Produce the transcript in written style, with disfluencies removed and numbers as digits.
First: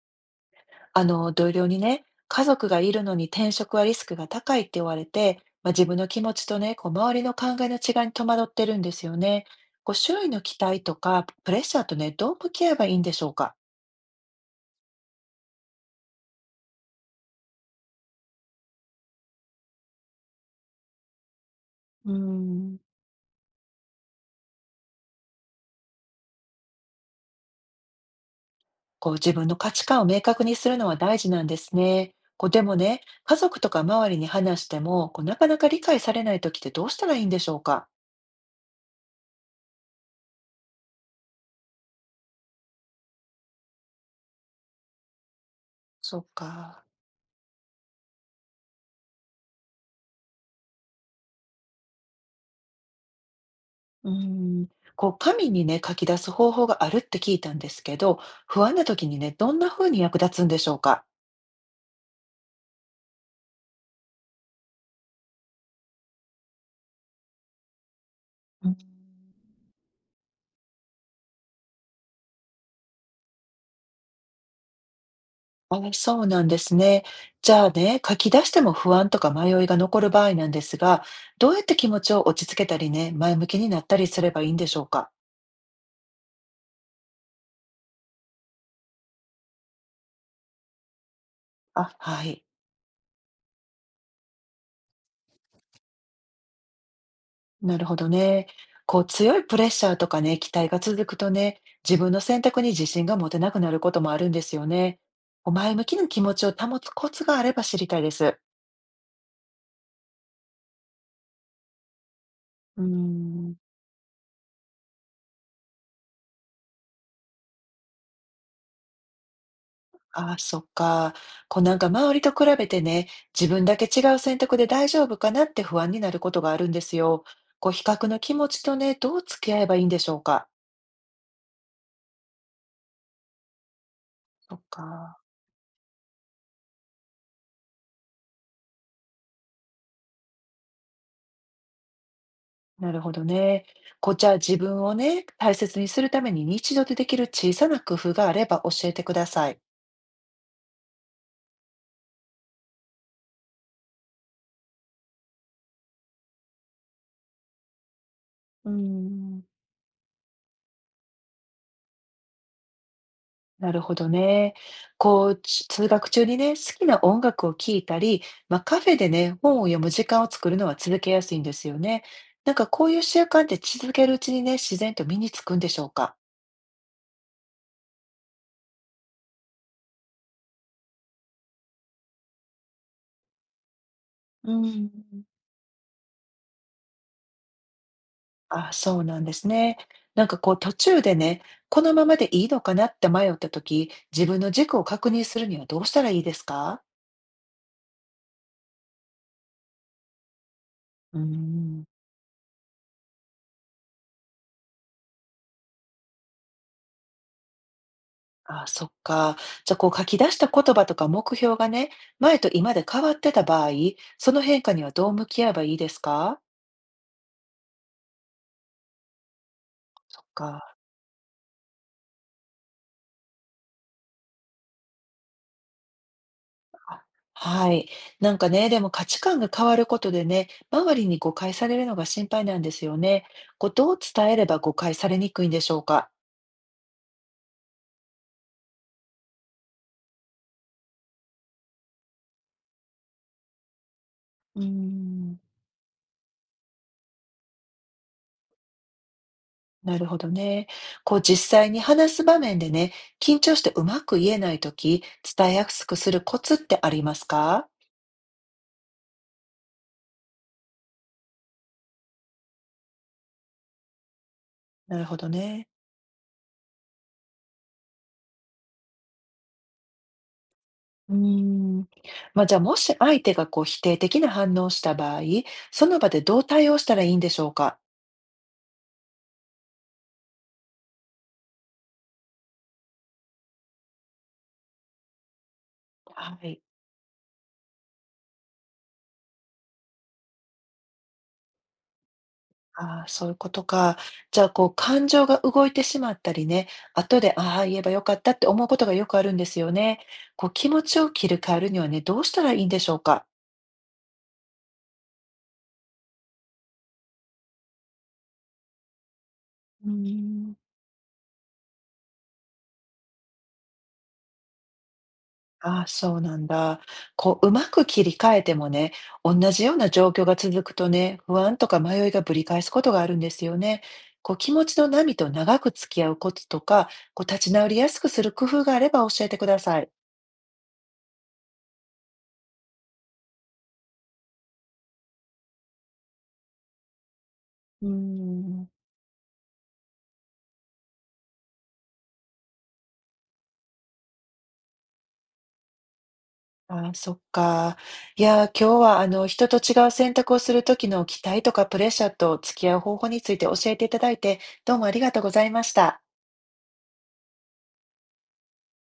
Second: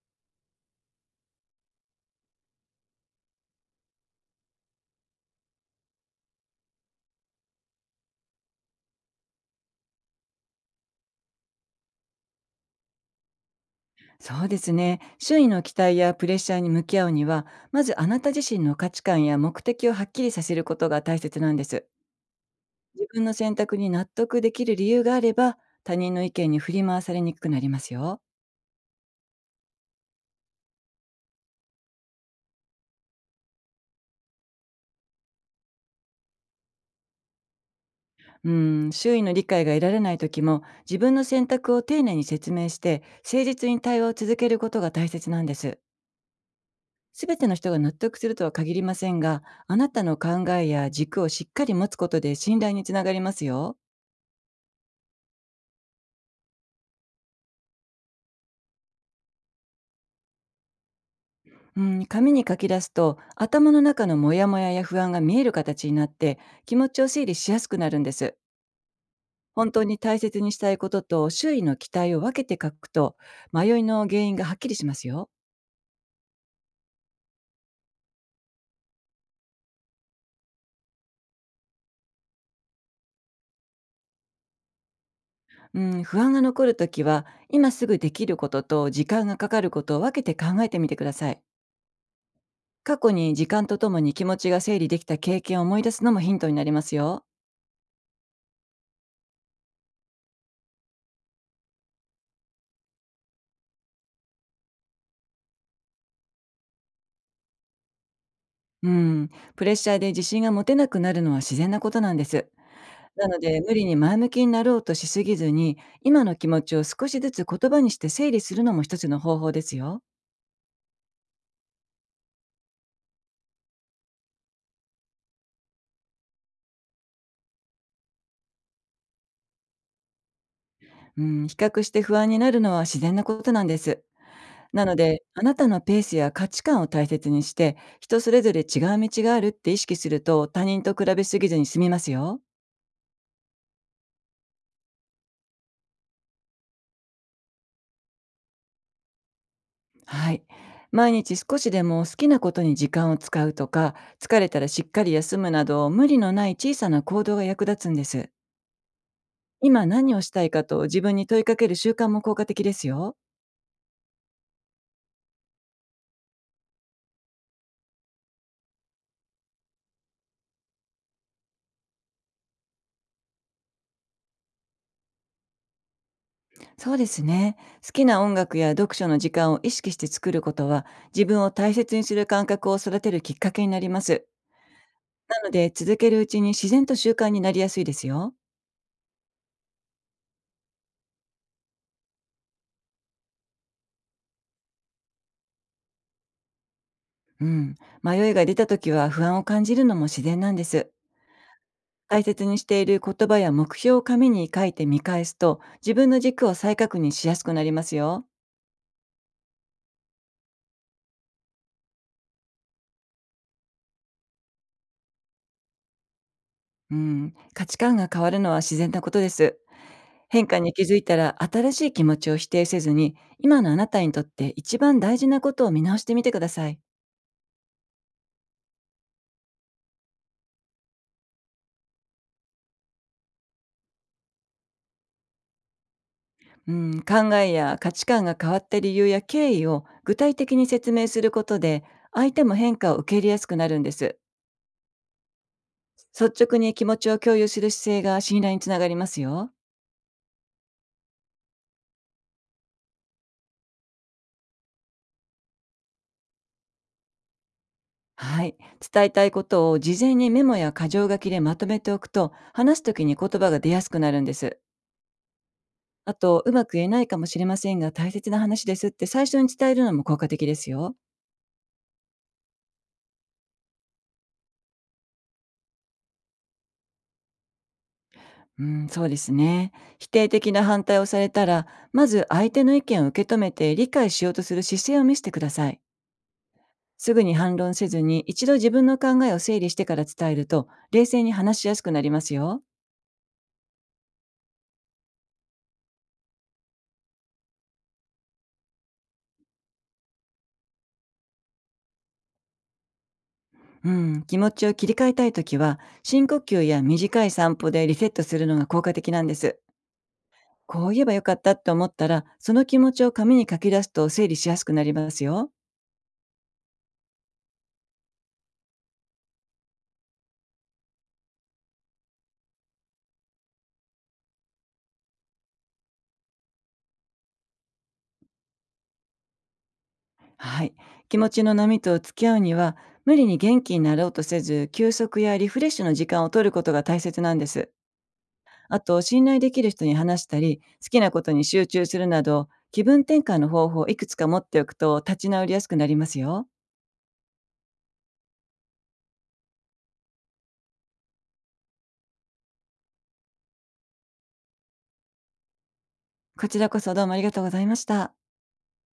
同僚にね、家族がいるのに転職はリスクが高いって言われて、まあ、自分の気持ちとね、周りの考えの違いに戸惑ってるんですよね。周囲の期待とかプレッシャーとね、どう向き合えばいいんでしょうか。そうですね。周囲の期待やプレッシャーに向き合うには、まずあなた自身の価値観や目的をはっきりさせることが大切なんです。うーん、自分の選択に納得できる理由があれば、他人の意見に振り回されにくくなりますよ。自分の価値観を明確にするのは大事なんですね。でもね、家族とか周りに話しても、なかなか理解されない時ってどうしたらいいんでしょうか。うん、周囲の理解が得られない時も、自分の選択を丁寧に説明して、誠実に対話を続けることが大切なんです。そっか。すべての人が納得するとは限りませんが、あなたの考えや軸をしっかり持つことで信頼につながりますよ。うーん、紙にね、書き出す方法があるって聞いたんですけど、不安な時にね、どんな風に役立つんでしょうか？うん、紙に書き出すと頭の中のモヤモヤや不安が見える形になって、気持ちを整理しやすくなるんです。うん、本当に大切にしたいことと周囲の期待を分けて書くと、迷いの原因がはっきりしますよ。あ、そうなんですね。じゃあね、書き出しても不安とか迷いが残る場合なんですが、どうやって気持ちを落ち着けたりね、前向きになったりすればいいんでしょうか？うん、不安が残るときは、今すぐできることと時間がかかることを分けて考えてみてください。あ、はい。過去に時間とともに気持ちが整理できた経験を思い出すのもヒントになりますよ。なるほどね。強いプレッシャーとかね、期待が続くとね、自分の選択に自信が持てなくなることもあるんですよね。前向きな気持ちを保つコツがあれば知りたいです。うん、プレッシャーで自信が持てなくなるのは自然なことなんです。うーなのん。で、無理に前向きになろうとしすぎずに、今の気持ちを少しずつ言葉にして整理するのも一つの方法ですよ。ああ、そっか。なんか周りと比べてね、自分だけ違う選択で大丈夫かなって不安になることがあるんですよ。比較の気持ちとね、どう付き合えばいいんでしょうか。うん、比較して不安になるのは自然なことなんです。そっなのか。で、あなたのペースや価値観を大切にして、人それぞれ違う道があるって意識すると、他人と比べすぎずに済みますよ。なるほどね。じゃあ自分をね、大切にするために日常でできる小さな工夫があれば教えてください。はい。毎日少しでも好きなことに時間を使うとか、疲れたらしっかり休むなど、無理のない小さな行動が役立つんです。うーん。今何をしたいかと自分に問いかける習慣も効果的ですよ。なるほどね。通学中にね、好きな音楽を聴いたり、まあ、カフェでね、本を読む時間を作るのは続けやすいんですよね。なんかこういう習慣って続けるうちにね、自然と身につくんでしょうか。そうですね。好きな音楽や読書の時間を意識して作ることは、自分を大切にする感覚を育てるきっかけになります。うん。なので、続けるうちに自然と習慣になりやすいですよ。あ、そうなんですね。途中でね、このままでいいのかなって迷った時、自分の軸を確認するにはどうしたらいいですか。うん。迷いが出た時は、不安を感じるのも自然なんです。うん。大切にしている言葉や目標を紙に書いて見返すと、自分の軸を再確認しやすくなりますよ。ああ、そっか。じゃあ、書き出した言葉とか目標がね、前と今で変わってた場合、その変化にはどう向き合えばいいですか？うん、価値観が変わるのは自然なことです。変化か。に気づいたら、新しい気持ちを否定せずに、今のあなたにとって一番大事なことを見直してみてください。あ、はい。なんかね、でも価値観が変わることでね、周りに誤解されるのが心配なんですよね。こう、どう伝えれば誤解されにくいんでしょうか？うん、考えや価値観が変わった理由や経緯を具体的に説明することで、相手も変化を受け入れやすくなるんです。うーん、率直に気持ちを共有する姿勢が信頼につながりますよ。なるほどね。実際に話す場面でね、緊張してうまく言えないとき、伝えやすくするコツってありますか？はい。伝えたいことを事前にメモや箇条書きでまとめておくと、話すときに言葉が出やすくなるんです。なるほどね。あと、うまく言えないかもしれませんが、大切な話ですって最初に伝えるのも効果的ですよ。うーん。まあ、じゃあ、もし相手が否定的な反応をした場合、その場でどう対応したらいいんでしょうか？うん、そうですね。否定的な反対をされたら、まず相手の意見を受け止めて理解しようとする姿勢を見せてください。はい。すぐに反論せずに、一度自分の考えを整理してから伝えると、冷静に話しやすくなりますよ。ああ、そういうことか。じゃあ、感情が動いてしまったりね、後で「ああ、言えばよかった」って思うことがよくあるんですよね。気持ちを切り替えるにはね、どうしたらいいんでしょうか？うん、気持ちを切り替えたいときは、深呼吸や短い散歩でリセットするのが効果的なんです。うーん。こう言えばよかったって思ったら、その気持ちを紙に書き出すと整理しやすくなりますよ。ああ、そうなんだ。こう、うまく切り替えてもね、同じような状況が続くとね、不安とか迷いがぶり返すことがあるんですよね。こう、気持ちの波と長く付き合うコツとか、こう、立ち直りやすくする工夫があれば教えてください。はい。気持ちの波と付き合うには、無理に元気になろうとせず、休息やリフレッシュの時間を取ることが大切なんです。うーん、あと、信頼できる人に話したり、好きなことに集中するなど、気分転換の方法をいくつか持っておくと立ち直りやすくなりますよ。ああ、そっか。いやー、今日は人と違う選択をする時の期待とかプレッシャーと付き合う方法について教えていただいて、どうもありがとうございました。こちらこそどうもありがとうございました。